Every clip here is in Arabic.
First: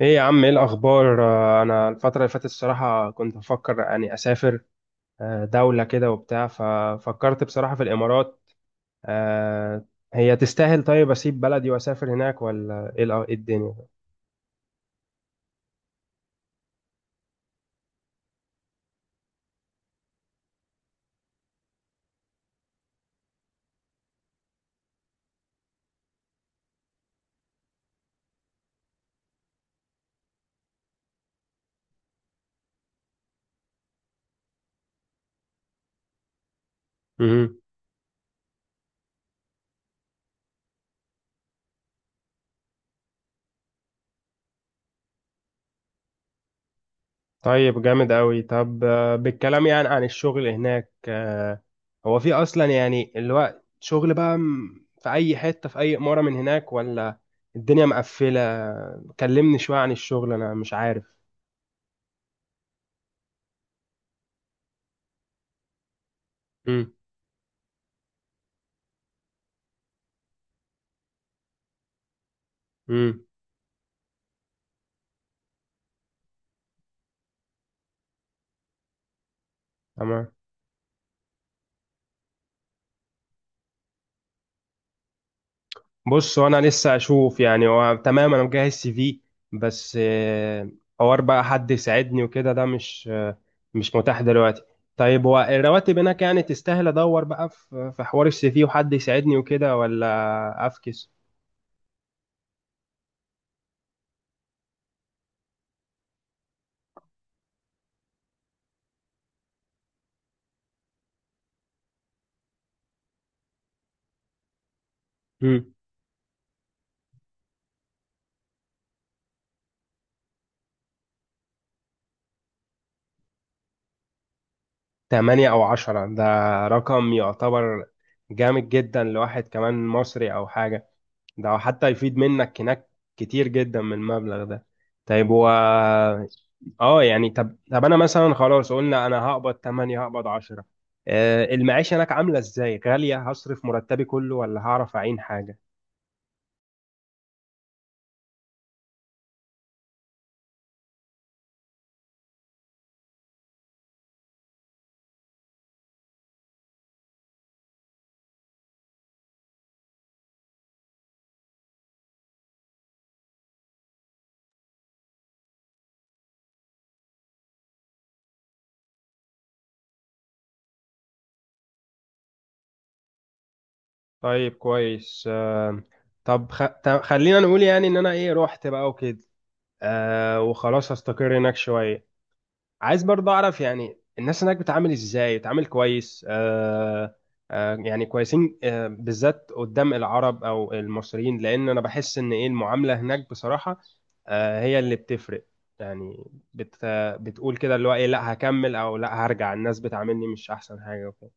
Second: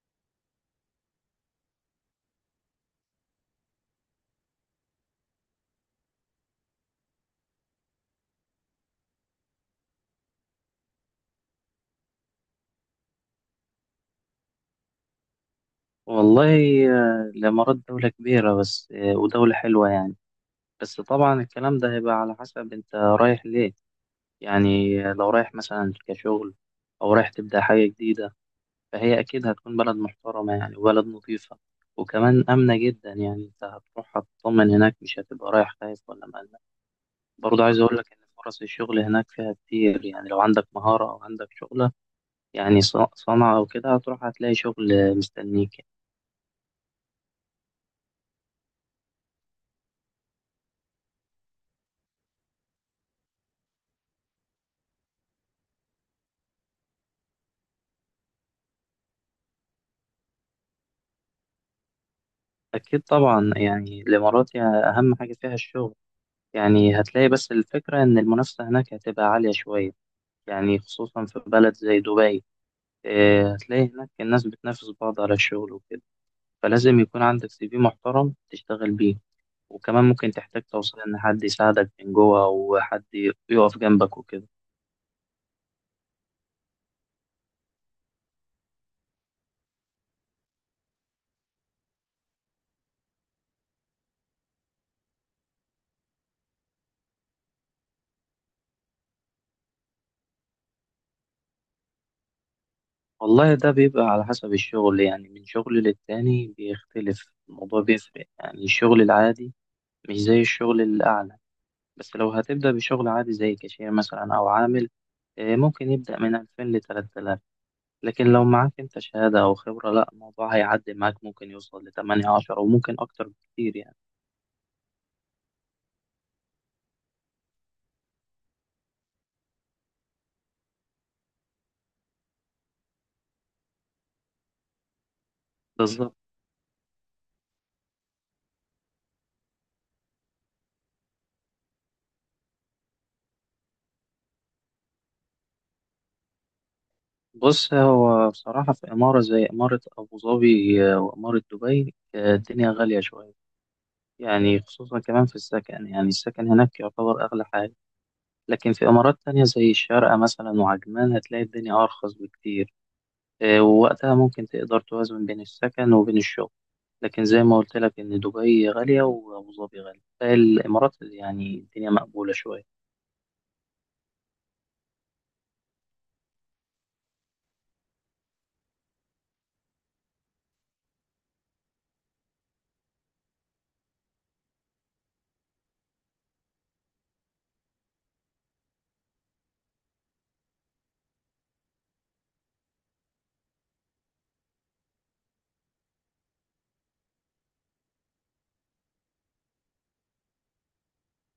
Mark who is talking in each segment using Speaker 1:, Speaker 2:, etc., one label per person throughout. Speaker 1: ايه يا عم، ايه الاخبار؟ انا الفتره اللي فاتت الصراحه كنت بفكر يعني اسافر. دوله كده وبتاع، ففكرت بصراحه في الامارات. آه، هي تستاهل؟ طيب اسيب بلدي واسافر هناك، ولا ايه إيه الدنيا؟
Speaker 2: والله الإمارات دولة كبيرة بس ودولة حلوة يعني. بس طبعا الكلام ده هيبقى على حسب أنت رايح ليه. يعني لو رايح مثلا كشغل أو رايح تبدأ حاجة جديدة فهي أكيد هتكون بلد محترمة يعني وبلد نظيفة وكمان آمنة جدا، يعني أنت هتروح هتطمن هناك، مش هتبقى رايح خايف ولا مقلق.
Speaker 1: مهم.
Speaker 2: برضه عايز أقول لك إن فرص الشغل هناك فيها كتير، يعني لو عندك مهارة أو عندك شغلة يعني صنعة أو كده هتروح هتلاقي شغل مستنيك.
Speaker 1: طيب جامد قوي. طب بالكلام يعني عن الشغل هناك، هو في اصلا يعني الوقت شغل بقى في اي حته في اي اماره من هناك، ولا الدنيا مقفله؟ كلمني شويه عن الشغل، انا مش عارف.
Speaker 2: أكيد طبعا، يعني الإمارات يعني أهم حاجة فيها الشغل،
Speaker 1: مم.
Speaker 2: يعني هتلاقي، بس الفكرة إن المنافسة هناك هتبقى عالية شوية يعني خصوصا في بلد زي دبي.
Speaker 1: مم.
Speaker 2: إيه، هتلاقي هناك الناس بتنافس بعض على الشغل وكده، فلازم يكون عندك سي في محترم تشتغل بيه، وكمان ممكن
Speaker 1: تمام.
Speaker 2: تحتاج توصل إن حد يساعدك من جوه أو حد يقف جنبك وكده.
Speaker 1: بص، وانا لسه اشوف يعني. هو تمام انا مجهز سي في، بس حوار بقى حد يساعدني وكده ده مش مش متاح دلوقتي. طيب هو الرواتب هناك يعني تستاهل ادور بقى في حوار السي في وحد يساعدني وكده، ولا افكس؟
Speaker 2: والله ده بيبقى على حسب الشغل، يعني من شغل للتاني بيختلف الموضوع، بيفرق يعني الشغل العادي مش زي الشغل الأعلى. بس لو هتبدأ بشغل عادي زي كاشير مثلا أو عامل،
Speaker 1: مم.
Speaker 2: ممكن يبدأ من 2000 ل 3000. لكن لو معاك أنت شهادة أو خبرة، لا الموضوع هيعدي معاك، ممكن يوصل لتمانية عشرة وممكن أكتر بكتير يعني.
Speaker 1: 8 او 10، ده رقم يعتبر جامد جدا لواحد كمان مصري او حاجة. ده حتى يفيد منك هناك كتير جدا من المبلغ ده. طيب و
Speaker 2: بالظبط.
Speaker 1: اه يعني، طب انا مثلا خلاص، قلنا انا هقبض 8 هقبض 10، آه، المعيشة هناك عاملة ازاي؟ غالية؟ هصرف مرتبي كله ولا هعرف اعين حاجة؟
Speaker 2: بص هو بصراحة في إمارة زي إمارة أبو ظبي وإمارة دبي الدنيا غالية شوية، يعني خصوصا كمان في السكن، يعني السكن هناك يعتبر أغلى حاجة. لكن في إمارات تانية زي الشارقة مثلا وعجمان هتلاقي الدنيا أرخص بكتير. ووقتها ممكن تقدر توازن بين السكن وبين الشغل، لكن زي ما قلت لك إن دبي غالية وأبو ظبي غالية، فالإمارات يعني الدنيا مقبولة شوية.
Speaker 1: طيب، كويس. طب طب خلينا نقول يعني ان انا ايه، رحت بقى وكده، وخلاص هستقر هناك شوية. عايز برضه اعرف يعني الناس هناك بتعامل ازاي، بتعامل كويس؟ يعني كويسين؟ بالذات قدام العرب او المصريين، لان انا بحس ان ايه المعاملة هناك بصراحة هي اللي بتفرق يعني. بت بتقول كده اللي هو ايه، لا هكمل او لا هرجع، الناس بتعاملني مش احسن حاجة وكده.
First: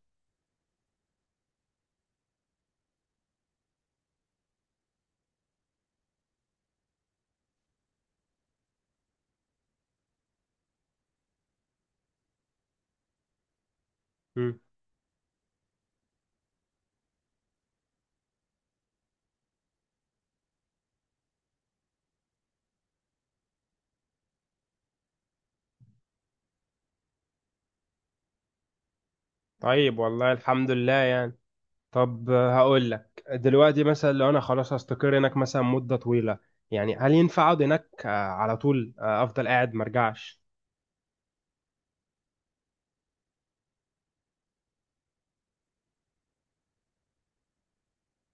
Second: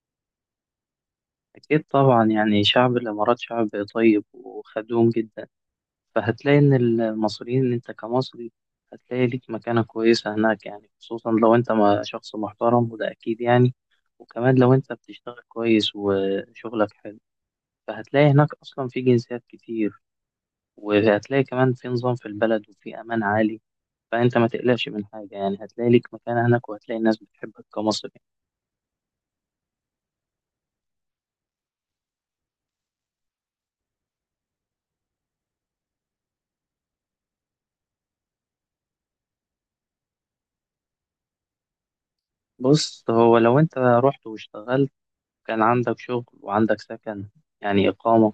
Speaker 2: أكيد طبعا، يعني شعب الإمارات شعب طيب وخدوم جدا، فهتلاقي إن المصريين، إن أنت كمصري، هتلاقي ليك مكانة كويسة هناك يعني، خصوصا لو أنت شخص محترم، وده أكيد يعني، وكمان
Speaker 1: مم.
Speaker 2: لو أنت بتشتغل كويس وشغلك حلو. فهتلاقي هناك أصلا في جنسيات كتير، وهتلاقي كمان في نظام في البلد وفي أمان عالي، فأنت ما تقلقش من حاجة يعني، هتلاقي ليك مكان هناك وهتلاقي الناس بتحبك كمصري.
Speaker 1: طيب، والله الحمد لله يعني. طب هقول لك دلوقتي مثلا، لو انا خلاص هستقر هناك مثلا مدة طويلة، يعني هل ينفع اقعد هناك على طول، افضل قاعد مرجعش؟
Speaker 2: بص هو لو أنت رحت واشتغلت، كان عندك شغل وعندك سكن يعني إقامة،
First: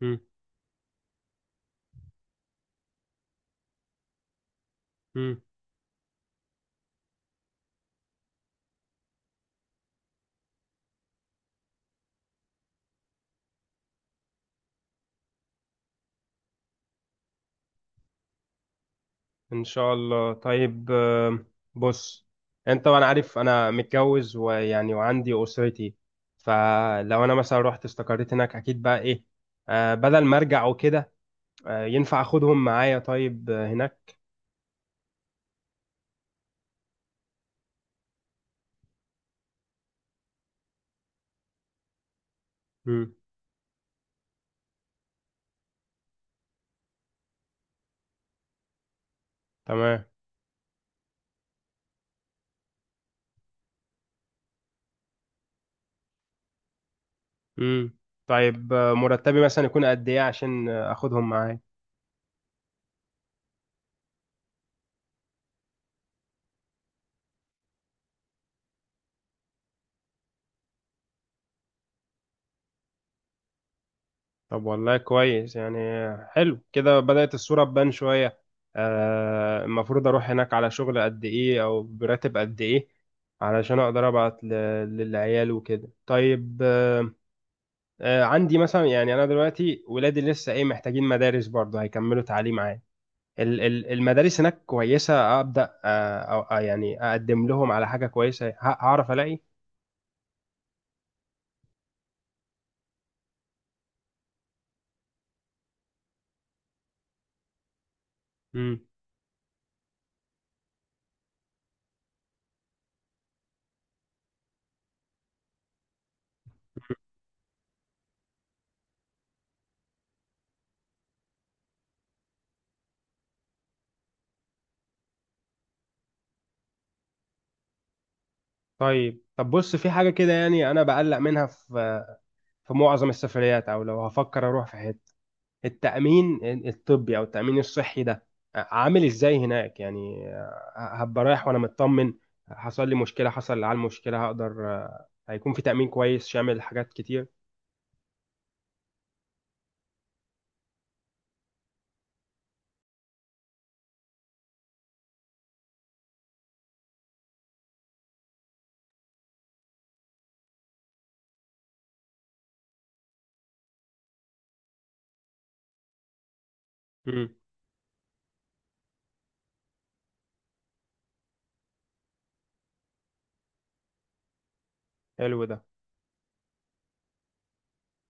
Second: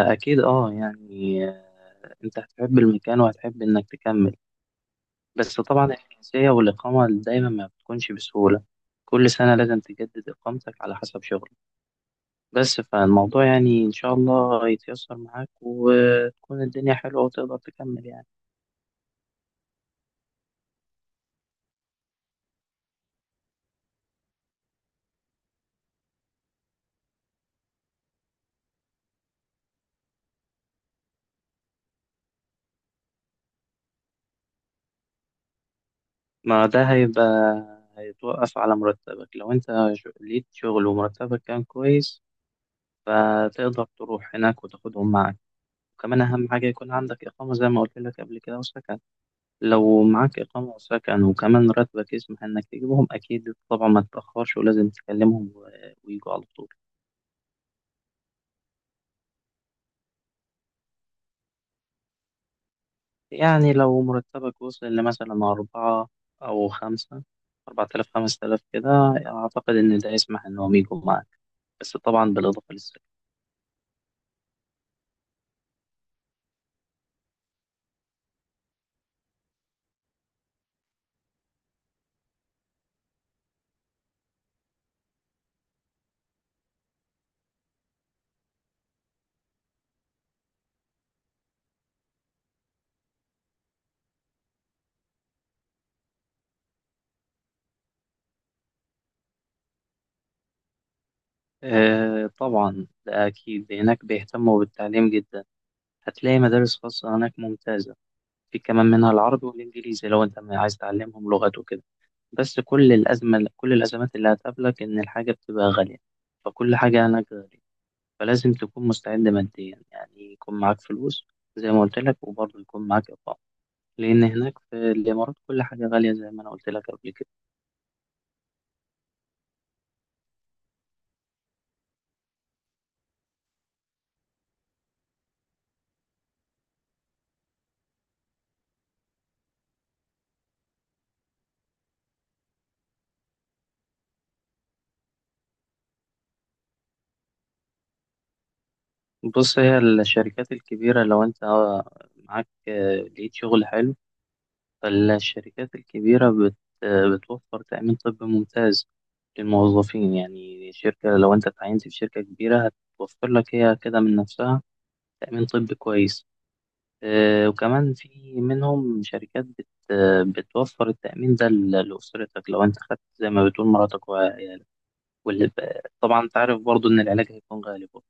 Speaker 1: مم.
Speaker 2: أه يعني آه، أنت هتحب المكان وهتحب إنك تكمل.
Speaker 1: مم.
Speaker 2: بس طبعا الجنسية والإقامة دايما ما بتكونش بسهولة. كل سنة لازم تجدد إقامتك على حسب شغلك. بس فالموضوع يعني إن شاء الله هيتيسر معاك، وتكون الدنيا حلوة وتقدر تكمل يعني.
Speaker 1: ان شاء الله. طيب بص انت، وانا عارف انا متجوز ويعني وعندي اسرتي، فلو انا مثلا رحت استقريت هناك اكيد بقى ايه، بدل ما ارجع وكده، ينفع اخدهم معايا طيب هناك؟
Speaker 2: ما ده هيبقى هيتوقف على مرتبك. لو أنت ليك شغل ومرتبك كان كويس،
Speaker 1: مم.
Speaker 2: فتقدر تروح هناك وتاخدهم معاك. وكمان أهم حاجة يكون عندك إقامة زي ما قلت لك قبل كده وسكن. لو
Speaker 1: تمام.
Speaker 2: معاك إقامة وسكن وكمان راتبك يسمح إنك تجيبهم، أكيد طبعا ما تتأخرش ولازم تكلمهم ويجوا على طول.
Speaker 1: مم. طيب مرتبي مثلا يكون قد ايه عشان اخدهم معايا؟
Speaker 2: يعني لو مرتبك وصل لمثلا أربعة أو خمسة، 4000 5000 كده، أعتقد إن ده يسمح إن هم يجوا معاك. بس طبعا بالإضافة للسعر.
Speaker 1: طب والله كويس يعني. حلو كده، بدأت الصورة تبان شوية. المفروض أروح هناك على شغل قد إيه أو براتب قد إيه علشان أقدر أبعت للعيال وكده؟ طيب عندي مثلا يعني، أنا دلوقتي ولادي لسه إيه، محتاجين مدارس برضه هيكملوا تعليم عام. المدارس هناك كويسة؟ أبدأ أو يعني أقدم لهم على حاجة كويسة، هعرف ألاقي؟
Speaker 2: آه طبعا ده أكيد، هناك بيهتموا بالتعليم جدا. هتلاقي مدارس خاصة هناك ممتازة. في
Speaker 1: مم.
Speaker 2: كمان منها العربي والإنجليزي لو أنت عايز تعلمهم لغات وكده. بس كل الأزمات اللي هتقابلك إن الحاجة بتبقى غالية، فكل حاجة هناك غالية. فلازم تكون مستعد ماديا، يعني يكون معاك فلوس زي ما قلت لك، وبرضه يكون معاك إقامة، لأن هناك في الإمارات كل حاجة غالية زي ما أنا قلت لك قبل كده.
Speaker 1: طيب، طب بص، في حاجة كده يعني أنا بقلق منها في في معظم السفريات، او لو هفكر اروح في حته: التامين الطبي او التامين الصحي ده، عامل ازاي هناك يعني؟ هبقى رايح وانا مطمن، حصل لي على المشكله هقدر؟ هيكون في تامين كويس شامل حاجات كتير؟
Speaker 2: بص هي الشركات الكبيرة لو أنت معاك لقيت شغل حلو، فالشركات الكبيرة بت آه، بتوفر تأمين طبي ممتاز للموظفين. يعني شركة لو أنت اتعينت في شركة كبيرة، هتوفر لك هي كده من نفسها تأمين طبي كويس.
Speaker 1: امم.
Speaker 2: وكمان في منهم شركات بت آه، بتوفر التأمين ده لأسرتك لو أنت خدت زي ما بتقول مراتك وعيالك.
Speaker 1: حلو
Speaker 2: واللي
Speaker 1: ده.
Speaker 2: طبعا أنت عارف برضو إن العلاج هيكون غالي برضه.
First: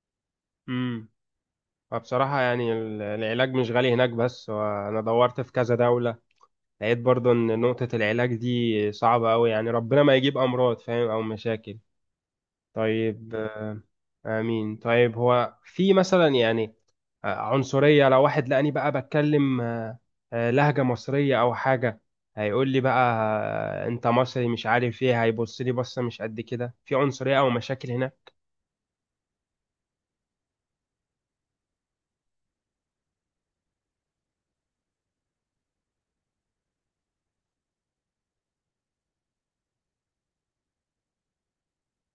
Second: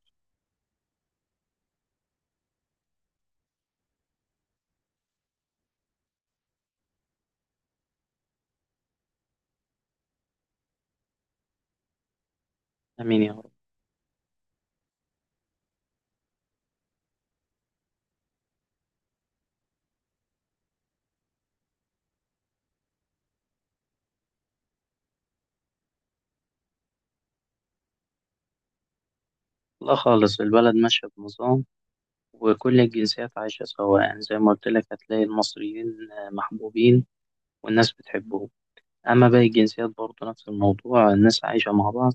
Speaker 1: امم. فبصراحة يعني العلاج مش غالي هناك بس، وأنا دورت في كذا دولة لقيت برضو إن نقطة العلاج دي صعبة أوي يعني، ربنا ما يجيب أمراض فاهم أو مشاكل.
Speaker 2: آمين يا
Speaker 1: طيب
Speaker 2: رب.
Speaker 1: آمين. طيب هو في مثلا يعني، عنصرية لو واحد لقاني بقى بتكلم لهجة مصرية أو حاجة، هيقول لي بقى أنت مصري مش عارف إيه، هيبص لي بصة؟ مش قد كده في عنصرية أو مشاكل هنا؟
Speaker 2: لا خالص، البلد ماشية بنظام وكل الجنسيات عايشة سوا. يعني زي ما قلت لك، هتلاقي المصريين محبوبين والناس بتحبهم. أما باقي الجنسيات برضه نفس الموضوع، الناس عايشة مع بعض.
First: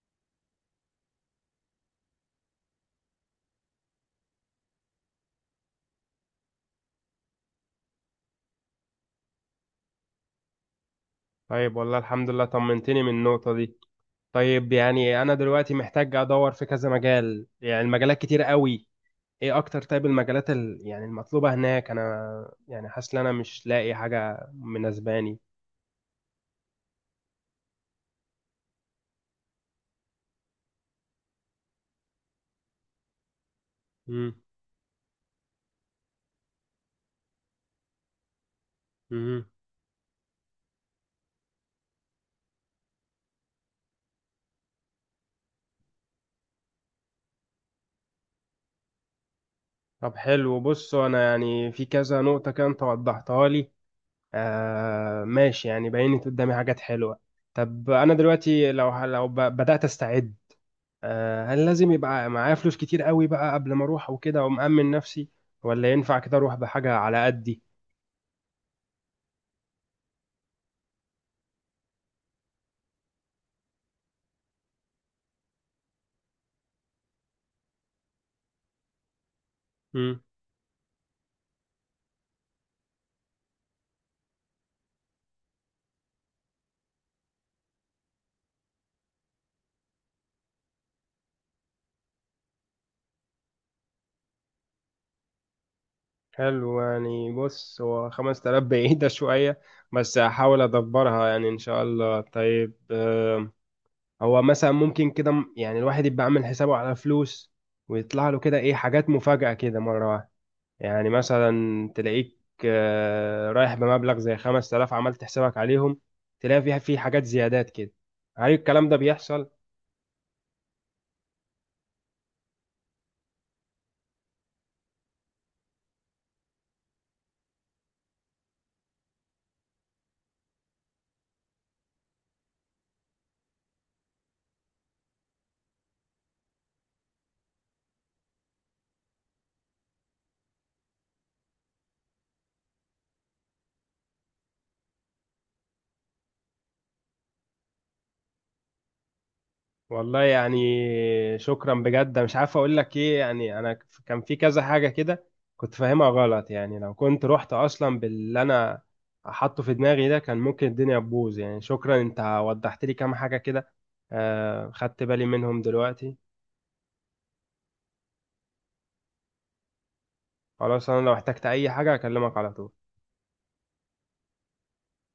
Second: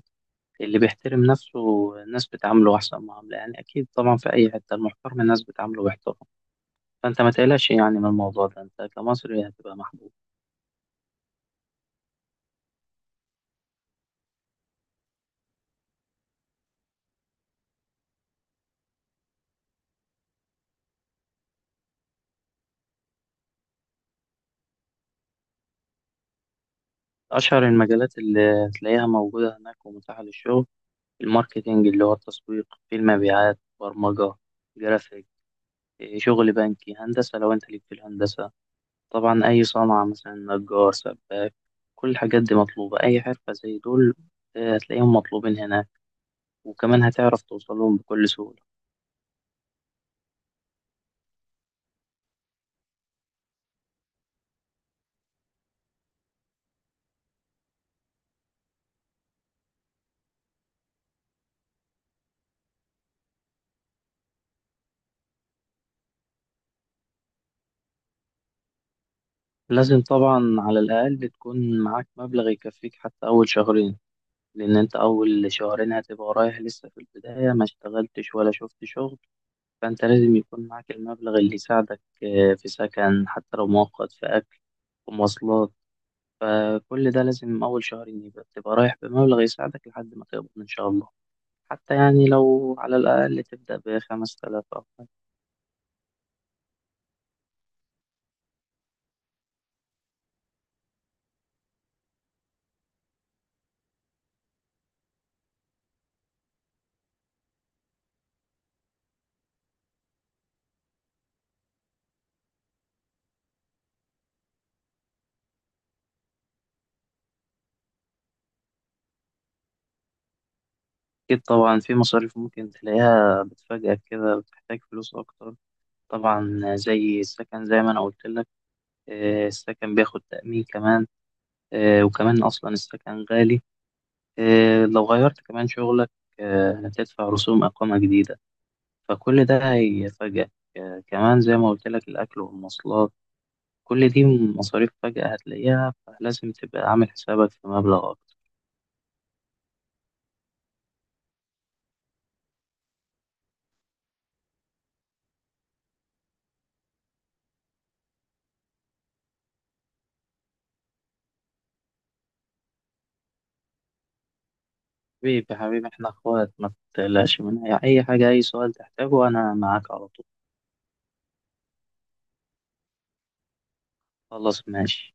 Speaker 2: اللي بيحترم نفسه الناس بتعامله أحسن معاملة، يعني أكيد طبعا في أي حتة المحترم الناس بتعامله باحترام. فانت ما تقلقش يعني من الموضوع ده، انت كمصري هتبقى محبوب.
Speaker 1: طيب، والله الحمد لله، طمنتني من النقطة دي. طيب يعني، أنا دلوقتي محتاج أدور في كذا مجال، يعني المجالات كتير قوي، إيه أكتر؟ طيب المجالات يعني المطلوبة هناك، أنا يعني حاسس إن أنا مش لاقي حاجة مناسباني.
Speaker 2: اشهر المجالات اللي هتلاقيها موجوده هناك ومتاحه للشغل: الماركتينج اللي هو التسويق، في المبيعات، برمجه،
Speaker 1: مم.
Speaker 2: جرافيك، إيه، شغل بنكي، هندسه لو انت ليك في الهندسه، طبعا
Speaker 1: مهم.
Speaker 2: اي صنعه مثلا نجار سباك. كل الحاجات دي مطلوبه، اي حرفه زي دول هتلاقيهم مطلوبين هناك، وكمان هتعرف توصلهم بكل سهوله.
Speaker 1: طب حلو، بص، انا يعني في كذا نقطة كده انت وضحتها لي، آه ماشي، يعني بينت قدامي حاجات حلوة. طب انا دلوقتي لو بدأت استعد، آه، هل لازم يبقى معايا فلوس كتير قوي بقى قبل ما اروح وكده ومأمن نفسي، ولا ينفع كده اروح بحاجة على قدي؟
Speaker 2: لازم طبعا على الاقل تكون معاك مبلغ يكفيك حتى اول شهرين، لأن أنت أول شهرين هتبقى رايح لسه في البداية، ما اشتغلتش ولا شفت شغل. فأنت
Speaker 1: مم.
Speaker 2: لازم يكون معاك المبلغ اللي يساعدك في سكن حتى لو مؤقت، في أكل ومواصلات. فكل ده لازم أول شهرين يبقى تبقى رايح بمبلغ يساعدك لحد ما تقبض إن شاء الله. حتى يعني لو على الأقل تبدأ بـ5000 أو حاجة.
Speaker 1: حلو يعني. بص، هو 5000 بعيدة شوية، بس هحاول ادبرها يعني ان شاء الله. طيب هو مثلا ممكن كده يعني الواحد يبقى عامل حسابه على فلوس، ويطلع له كده ايه حاجات مفاجأة كده مرة واحدة؟ يعني مثلا تلاقيك رايح بمبلغ زي 5000، عملت حسابك عليهم، تلاقي فيها في حاجات زيادات كده، هل الكلام ده بيحصل؟
Speaker 2: أكيد طبعا في مصاريف ممكن تلاقيها بتفاجئك كده، بتحتاج فلوس أكتر. طبعا زي السكن زي ما أنا قلت لك، السكن بياخد تأمين كمان. وكمان أصلا السكن غالي. لو غيرت كمان شغلك، هتدفع رسوم إقامة جديدة، فكل ده هيفاجئك. كمان زي ما قلت لك الأكل والمواصلات، كل دي مصاريف فجأة هتلاقيها، فلازم تبقى عامل حسابك في مبلغ أكتر.
Speaker 1: والله يعني، شكرا بجد، مش عارف اقول لك ايه يعني. انا كان في كذا حاجه كده كنت فاهمها غلط، يعني لو كنت رحت اصلا باللي انا حاطه في دماغي ده كان ممكن الدنيا تبوظ يعني. شكرا، انت وضحت لي كام حاجه كده خدت بالي
Speaker 2: حبيبي
Speaker 1: منهم
Speaker 2: حبيبي، إحنا
Speaker 1: دلوقتي.
Speaker 2: إخوات، ما تقلقش من أي حاجة. أي سؤال تحتاجه أنا معاك على طول.
Speaker 1: خلاص، انا لو احتجت اي حاجه اكلمك على طول.
Speaker 2: خلاص ماشي.